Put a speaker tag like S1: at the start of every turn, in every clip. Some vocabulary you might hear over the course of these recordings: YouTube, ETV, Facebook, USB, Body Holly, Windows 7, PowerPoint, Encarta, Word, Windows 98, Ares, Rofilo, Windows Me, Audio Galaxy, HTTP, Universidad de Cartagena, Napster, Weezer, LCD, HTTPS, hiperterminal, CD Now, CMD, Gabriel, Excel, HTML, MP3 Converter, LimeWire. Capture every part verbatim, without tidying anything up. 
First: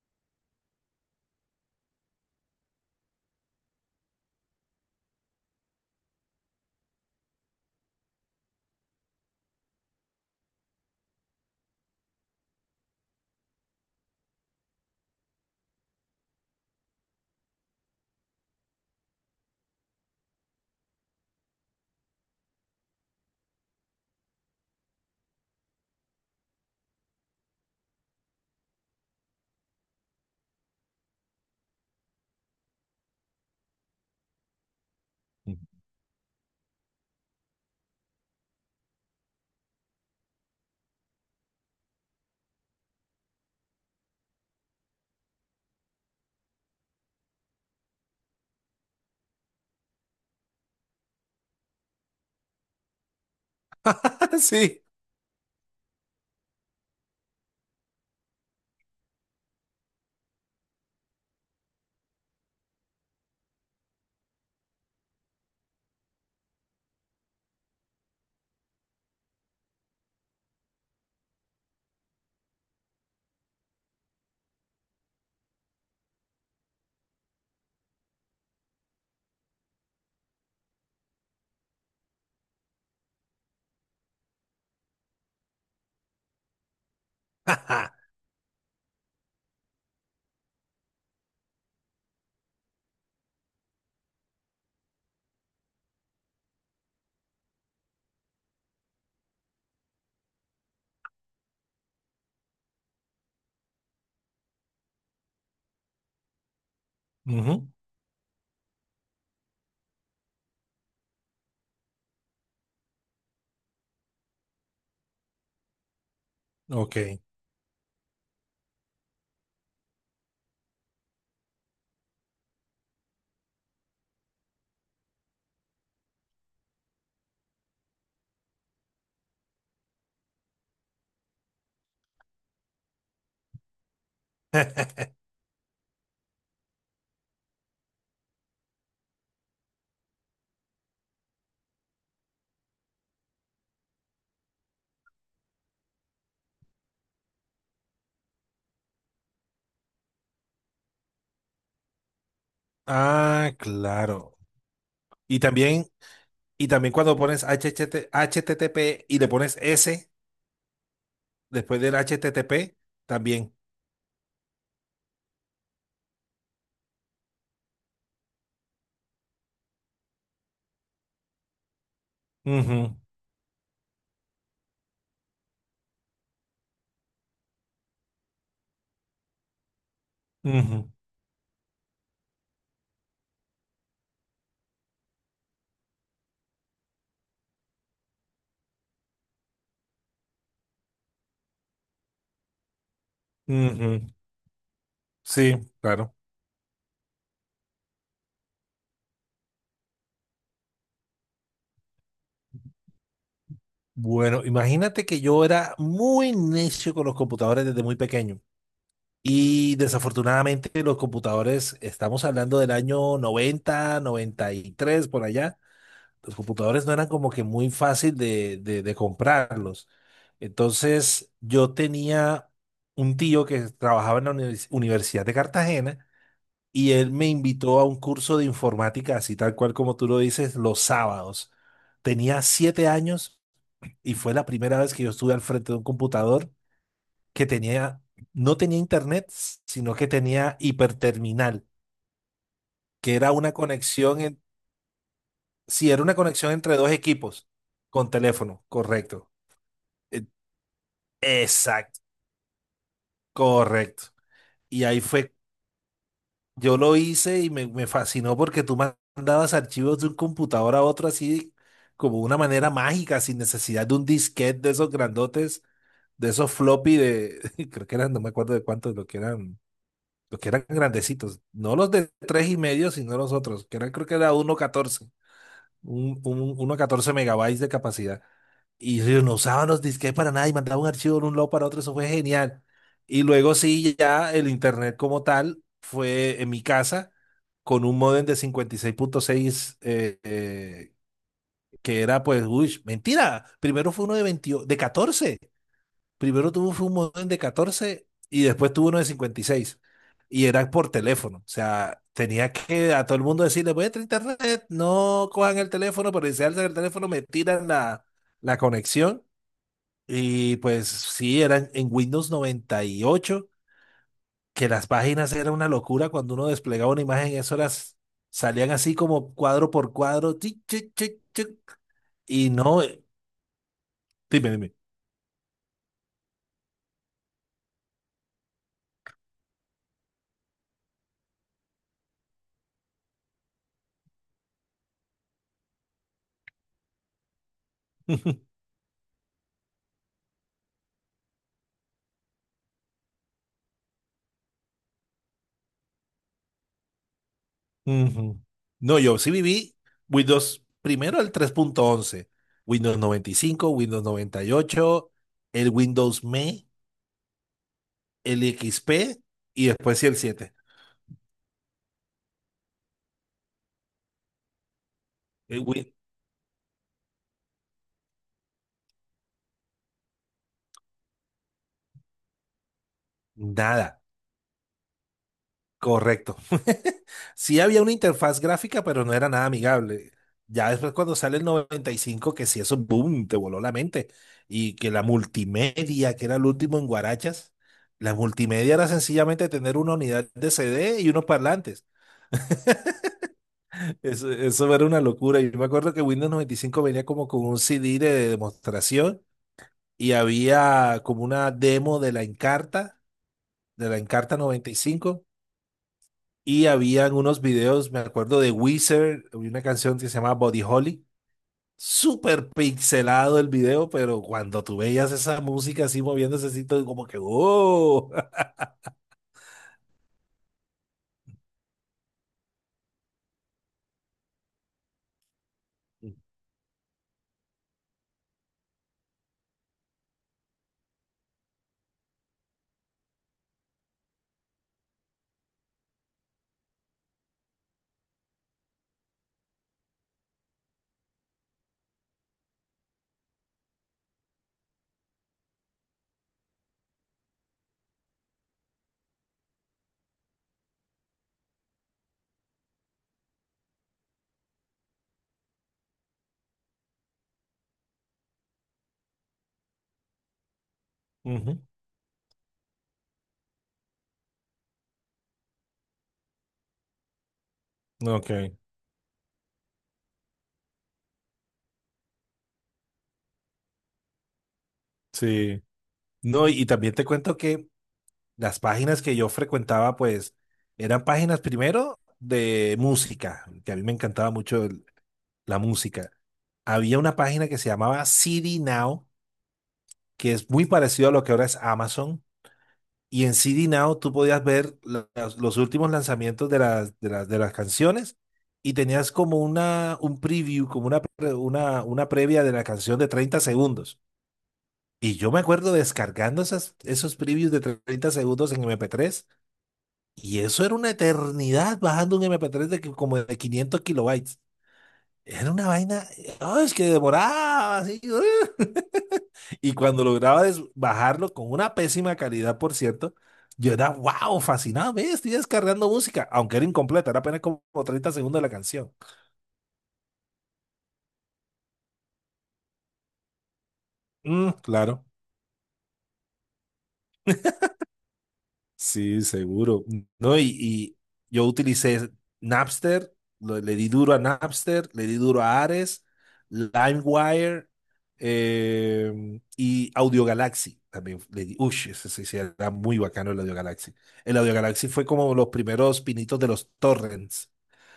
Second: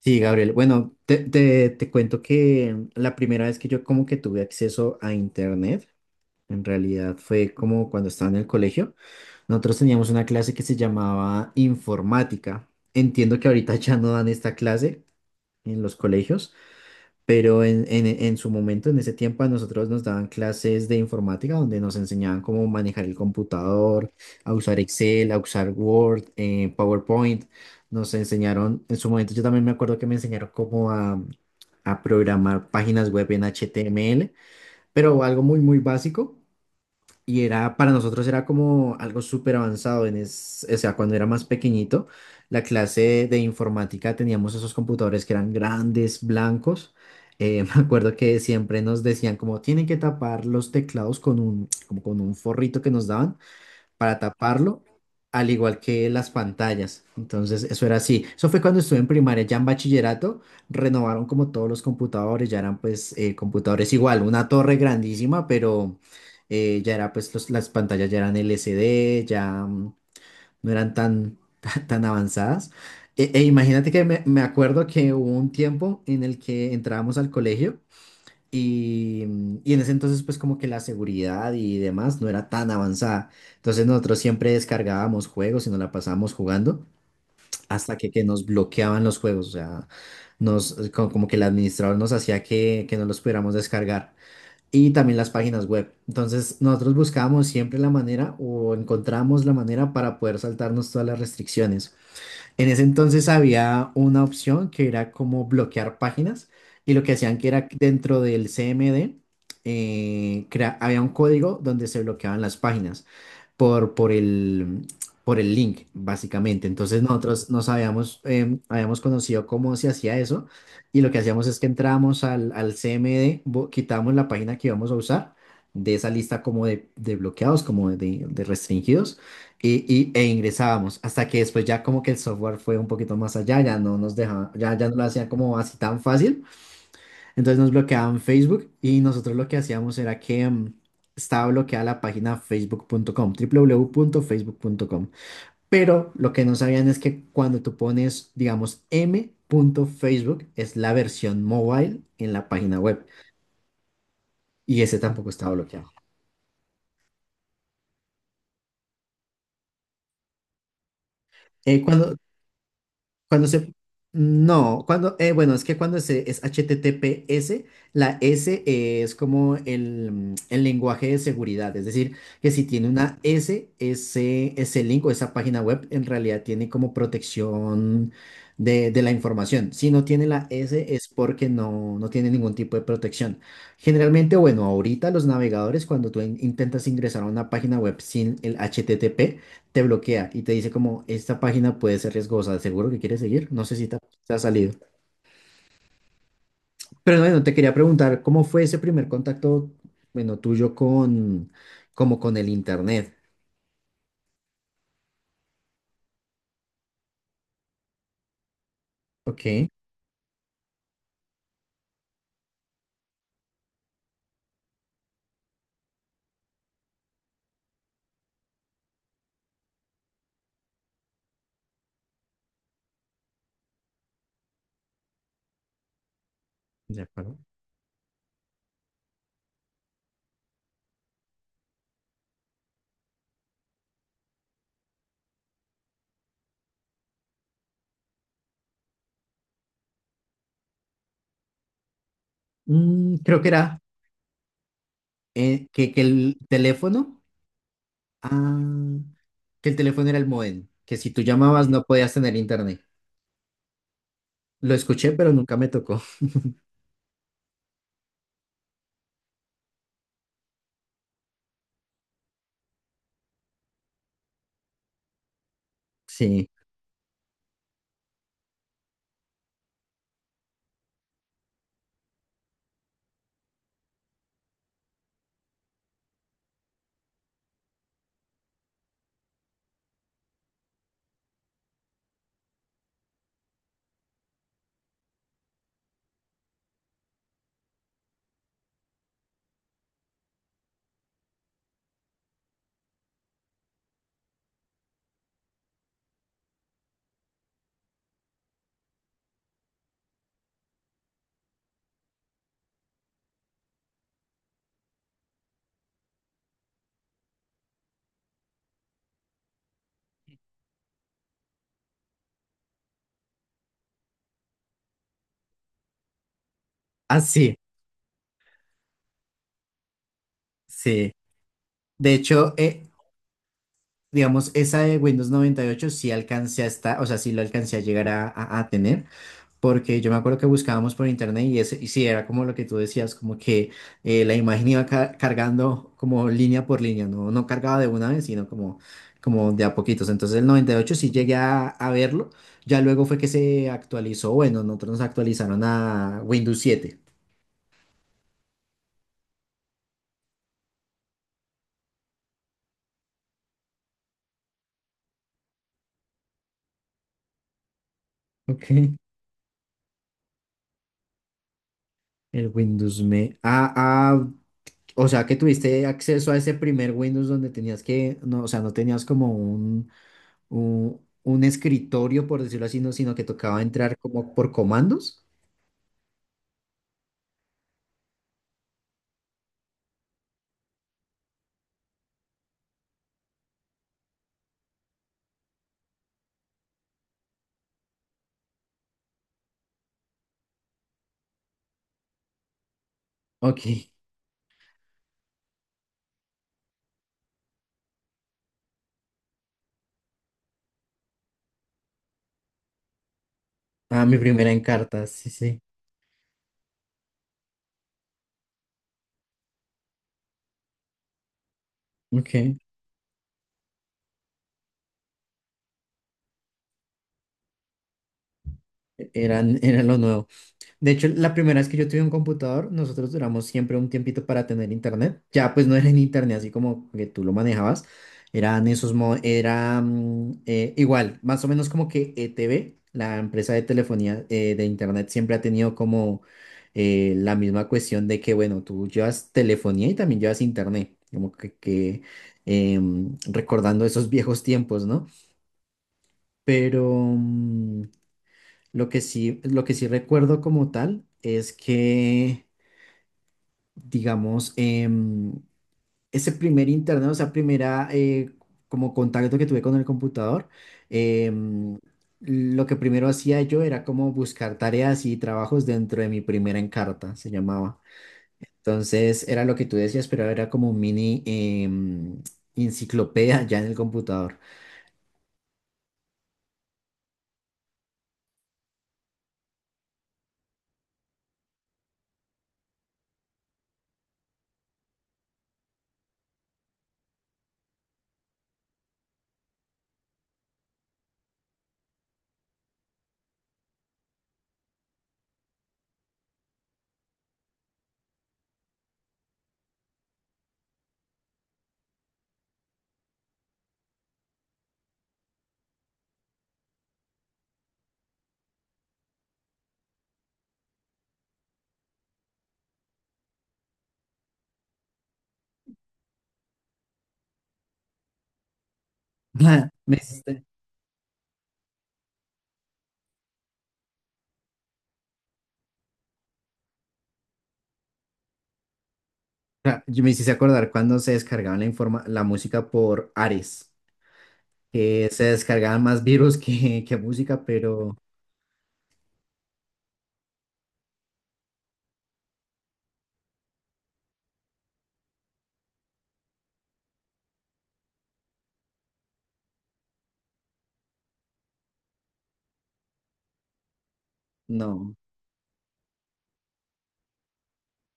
S1: Sí, Gabriel. Bueno, te, te- te cuento que la primera vez que yo como que tuve acceso a internet, en realidad fue como cuando estaba en el colegio. Nosotros teníamos una clase que se llamaba informática. Entiendo que ahorita ya no dan esta clase en los colegios, pero en, en, en su momento, en ese tiempo, a nosotros nos daban clases de informática donde nos enseñaban cómo manejar el computador, a usar Excel, a usar Word, eh, PowerPoint. Nos enseñaron, en su momento yo también me acuerdo que me enseñaron cómo a, a programar páginas web en H T M L, pero algo muy, muy básico. Y era, para nosotros era como algo súper avanzado, en es, o sea, cuando era más pequeñito, la clase de informática teníamos esos computadores que eran grandes, blancos. Eh, me acuerdo que siempre nos decían como tienen que tapar los teclados con un, como con un forrito que nos daban para
S2: Sí.
S1: taparlo, al igual que las pantallas. Entonces, eso era así. Eso fue cuando estuve en primaria, ya en bachillerato, renovaron como todos los computadores, ya eran pues eh, computadores igual, una torre grandísima, pero eh, ya era pues los- las pantallas ya eran L C D, ya mm, no eran tan, tan, tan avanzadas. E, e imagínate que me, me acuerdo que hubo un tiempo en el que entrábamos al colegio. Y, y en ese entonces, pues como que la seguridad y demás no era tan avanzada. Entonces nosotros siempre descargábamos juegos y nos la pasábamos jugando hasta que, que nos bloqueaban los juegos. O sea, nos, eh, co- como, que el administrador nos hacía que, que no los pudiéramos descargar. Y también las páginas web. Entonces nosotros buscábamos siempre la manera o encontrábamos la manera para poder saltarnos todas las restricciones. En ese entonces había una opción que era como bloquear páginas y lo que hacían que era
S2: Ujú,
S1: que dentro del C M D eh, crea- había un código donde se bloqueaban las páginas por, por el, por el link, básicamente.
S2: Ok.
S1: Entonces nosotros nos habíamos, em, habíamos conocido cómo se hacía eso y lo que hacíamos es que entrábamos al, al C M D, bo- quitábamos la página que íbamos a usar de esa lista como de, de bloqueados, como de, de restringidos y, y- e ingresábamos hasta que después ya como que el software fue un poquito más allá, ya no nos dejaba, ya, ya no lo hacía como así tan fácil. Entonces nos bloqueaban Facebook y nosotros lo que hacíamos era que mm, estaba bloqueada la página facebook punto com, doble u, doble u, doble u, punto facebook punto com. Pero lo que no sabían es que cuando tú pones, digamos, m.facebook es la versión mobile en la página web
S2: Ah, claro.
S1: y ese tampoco
S2: Y
S1: estaba
S2: también,
S1: bloqueado.
S2: y también cuando pones h h t t H t t p y le pones S después
S1: Eh,
S2: del
S1: cuando
S2: h t t p
S1: Cuando
S2: también.
S1: se... No, cuando... eh, bueno, es que cuando se, es H T T P S. La S eh, es como el, mm, el lenguaje de seguridad. Es decir, que si tiene
S2: Ujú,
S1: una S, ese, ese link o esa página web en realidad tiene como protección de, de la información. Si no tiene la
S2: ujú,
S1: S es porque no, no tiene ningún tipo de protección. Generalmente, bueno, ahorita los navegadores, cuando tú in- intentas ingresar a una página web sin el H T T P, te bloquea y te dice como, esta página puede ser riesgosa. ¿Seguro que quieres seguir? No sé si te, ha
S2: ujú.
S1: te ha salido.
S2: Sí, claro.
S1: Pero bueno, te quería preguntar, ¿cómo fue ese primer contacto, bueno, tuyo con, como con el internet?
S2: Bueno, imagínate que yo era muy necio con los computadores desde muy pequeño.
S1: Ok,
S2: Y desafortunadamente los computadores, estamos hablando del año noventa, noventa y tres por allá. Los computadores no eran como que muy fácil de, de, de comprarlos. Entonces, yo tenía un tío que trabajaba en la univers- Universidad de Cartagena y
S1: de
S2: él me
S1: acuerdo.
S2: invitó a un curso de informática, así tal cual como tú lo dices, los sábados. Tenía siete años y fue la primera vez que yo estuve al frente de un computador que tenía, no tenía internet, sino que tenía hiperterminal, que
S1: Mm,
S2: era
S1: creo que
S2: una
S1: era
S2: conexión, en,
S1: eh,
S2: sí,
S1: que, que
S2: era una
S1: el
S2: conexión entre dos
S1: teléfono,
S2: equipos con teléfono,
S1: ah,
S2: correcto.
S1: que el teléfono era
S2: Eh,
S1: el modem, que si tú llamabas no
S2: Exacto,
S1: podías tener internet.
S2: correcto.
S1: Lo
S2: Y ahí
S1: escuché, pero
S2: fue,
S1: nunca me tocó.
S2: yo lo hice y me, me fascinó porque tú mandabas archivos de un computador a otro así, como una manera mágica, sin necesidad de un disquete de esos grandotes, de
S1: Sí.
S2: esos floppy de, creo que eran, no me acuerdo de cuántos, lo que eran, lo que eran grandecitos, no los de tres y medio, sino los otros, que eran creo que era uno punto catorce un, un- uno a catorce megabytes de capacidad. Y ellos no usaban los disquetes para nada y mandaban un archivo de un lado para otro, eso fue genial. Y luego sí, ya el internet como tal fue en mi casa con un modem de cincuenta y seis punto seis eh, eh, que era pues, uy, mentira, primero fue uno de veinte de catorce. Primero tuvo fue un modem de catorce y después tuvo uno de cincuenta y seis, y era por teléfono. O sea, tenía que a todo el mundo decirle, voy a entrar a internet, no cojan el teléfono, pero si alzan el teléfono me tiran la, la conexión. Y pues sí, eran en Windows noventa y ocho, que las páginas eran una locura. Cuando uno desplegaba una
S1: Ah,
S2: imagen,
S1: sí,
S2: eso las salían así como cuadro por cuadro, tic, tic,
S1: sí.
S2: tic, tic.
S1: De
S2: Y
S1: hecho,
S2: no,
S1: eh,
S2: eh,
S1: digamos,
S2: dime, dime.
S1: esa de Windows noventa y ocho sí alcancé a estar, o sea, sí lo alcancé a llegar a, a- a tener, porque yo me acuerdo que buscábamos por internet y, ese, y sí, era como lo que tú decías, como que eh, la imagen iba ca- cargando como línea por línea, no, no cargaba de una vez, sino como, como de a poquitos. Entonces el noventa y ocho sí llegué a, a verlo, ya luego fue que se actualizó, bueno, nosotros nos actualizaron a Windows siete.
S2: Ujú. No, yo sí viví Windows, primero el tres punto once, Windows noventa y cinco, Windows noventa y ocho, el Windows M E, el
S1: Ok.
S2: X P y después sí el siete.
S1: El Windows Me. A, O sea que
S2: El
S1: tuviste
S2: Win-
S1: acceso a ese primer Windows donde tenías que, no, o sea, no tenías como un, un, un, escritorio, por decirlo así, no, sino que tocaba entrar
S2: Nada,
S1: como por comandos.
S2: correcto. Sí había una interfaz gráfica, pero no era nada amigable. Ya después cuando sale el noventa y cinco, que sí, eso, boom, te voló la mente. Y que la multimedia, que era el último en Guarachas, la multimedia era sencillamente tener una unidad de C D y unos parlantes.
S1: Ok.
S2: Eso, eso era una locura. Yo me acuerdo que Windows noventa y cinco venía como con un C D de demostración y había como una demo de la Encarta, de la
S1: Ah, mi
S2: Encarta
S1: primera en cartas,
S2: noventa y cinco,
S1: sí, sí.
S2: y cinco, y habían unos videos, me acuerdo de Weezer, había una canción que se llama Body Holly. Súper
S1: Ok.
S2: pixelado el video, pero cuando tú veías esa música así moviéndose así, todo como que ¡oh!
S1: Eran, era lo nuevo. De hecho, la primera vez que yo tuve un computador, nosotros duramos siempre un tiempito para tener internet. Ya pues no era en internet así como que tú lo manejabas. Eran esos, mo- era mm, eh, igual, más o menos como que E T V, la empresa de telefonía eh, de internet, siempre ha tenido como eh, la misma cuestión de que, bueno, tú llevas telefonía y también llevas internet. Como que, que, em, recordando esos viejos tiempos, ¿no? Pero, mm, lo que sí, lo que sí recuerdo como tal es que, digamos, em, ese primer internet, o sea, primera eh, como contacto que tuve con el computador,
S2: Ujú,
S1: em, lo que primero hacía yo era como buscar tareas y trabajos dentro de mi primera Encarta, se llamaba.
S2: Ok,
S1: Entonces era lo que tú decías, pero era como un mini, em, enciclopedia ya en el computador.
S2: sí. No, y y también te cuento que las páginas que yo frecuentaba, pues, eran páginas primero de música, que a mí me encantaba mucho el- la música. Había una página que se llamaba C D Now, que es muy parecido a lo que ahora es Amazon. Y en C D Now tú podías ver la- las- los últimos lanzamientos de las, de las, de las canciones, y tenías como una, un preview, como una, pre- una, una previa de la canción de treinta segundos. Y yo me acuerdo descargando esas, esos previews de treinta segundos en M P tres. Y eso era una eternidad bajando un M P tres de que- como de quinientos kilobytes. Era una vaina, ah, es que demoraba así. Y
S1: Me
S2: cuando
S1: hiciste,
S2: lograba des- bajarlo con una pésima calidad, por cierto, yo era, wow, fascinado, ve, estoy descargando música, aunque era incompleta, era apenas como treinta segundos de la canción.
S1: ah, me hiciste acordar cuando se descargaba la informa- la música por Ares,
S2: Mm, claro.
S1: que se descargaban más virus que, que música, pero
S2: Sí, seguro. No, y, y yo utilicé Napster, lo- le di duro a Napster, le di duro a Ares, LimeWire, eh, y Audio Galaxy. También le di, uy, ese sí, sí, era muy bacano el Audio Galaxy. El Audio Galaxy
S1: no.
S2: fue como los primeros pinitos de los torrents.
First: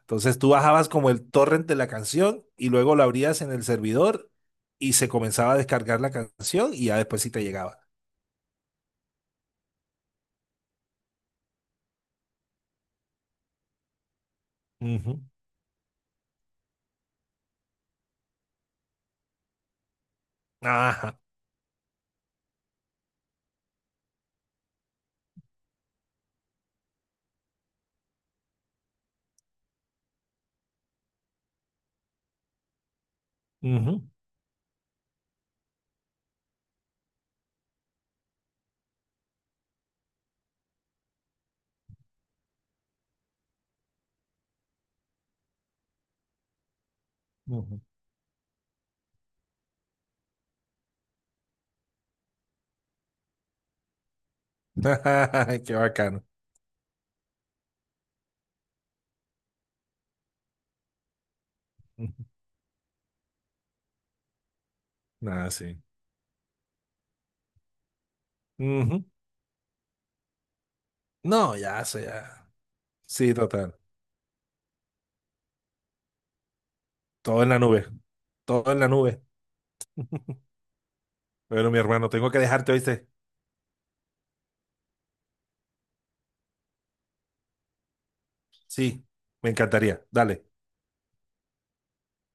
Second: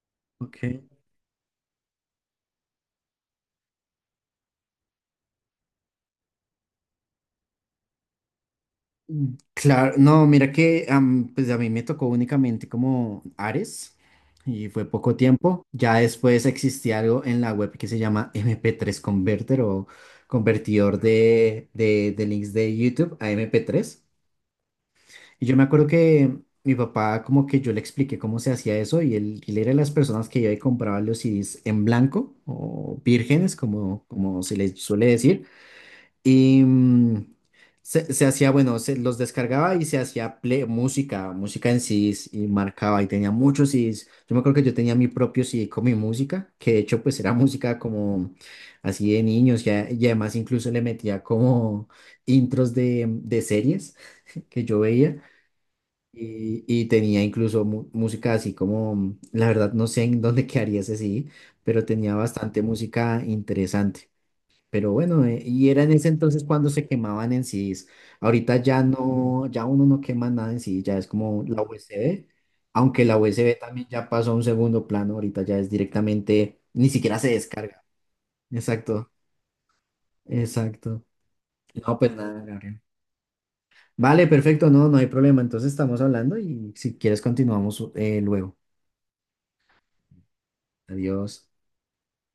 S2: Entonces tú
S1: Ok.
S2: bajabas como el torrent de la canción y luego lo abrías en el servidor, y se comenzaba a descargar la canción y ya después sí te llegaba.
S1: Mm, claro, no, mira que am, pues a mí me tocó únicamente como Ares y fue poco
S2: Ujú.
S1: tiempo. Ya después existía algo en la web que se llama M P tres Converter o convertidor
S2: Ajá.
S1: de, de, de links de YouTube a M P tres. Y yo me acuerdo que mi papá, como que yo le expliqué cómo se hacía eso, y él, él era de las personas que iba y compraba los C Ds en blanco o vírgenes,
S2: Ujú,
S1: como, como se les suele decir. Y mm, se, se hacía, bueno, se los descargaba y se hacía play- música, música en C Ds y marcaba y tenía muchos C Ds. Yo me acuerdo que yo tenía mi propio C D con mi música, que de hecho, pues era música
S2: ujú.
S1: como así de niños, y, a- y además incluso le metía como intros de, de series que yo veía.
S2: Qué bacano.
S1: Y, y tenía incluso mu- música así como, mm, la verdad no sé en dónde quedaría ese sí, pero tenía bastante música interesante. Pero bueno, eh,
S2: Nada,
S1: y
S2: sí.
S1: era en ese entonces cuando se quemaban en C Ds. Ahorita ya
S2: Ujú.
S1: no, ya uno no quema nada en C D, ya es como
S2: No,
S1: la
S2: ya, eso
S1: U S B,
S2: ya.
S1: aunque la
S2: Sí,
S1: U S B
S2: total.
S1: también ya pasó a un segundo plano, ahorita ya es directamente, ni siquiera se
S2: Todo en la
S1: descarga.
S2: nube. Todo en la
S1: Exacto,
S2: nube.
S1: exacto.
S2: Bueno, mi
S1: No,
S2: hermano,
S1: pues
S2: tengo que
S1: nada,
S2: dejarte,
S1: Gabriel.
S2: ¿oíste?
S1: Vale, perfecto, no, no hay problema. Entonces estamos hablando y si quieres continuamos eh, luego.
S2: Sí, me encantaría. Dale.
S1: Adiós.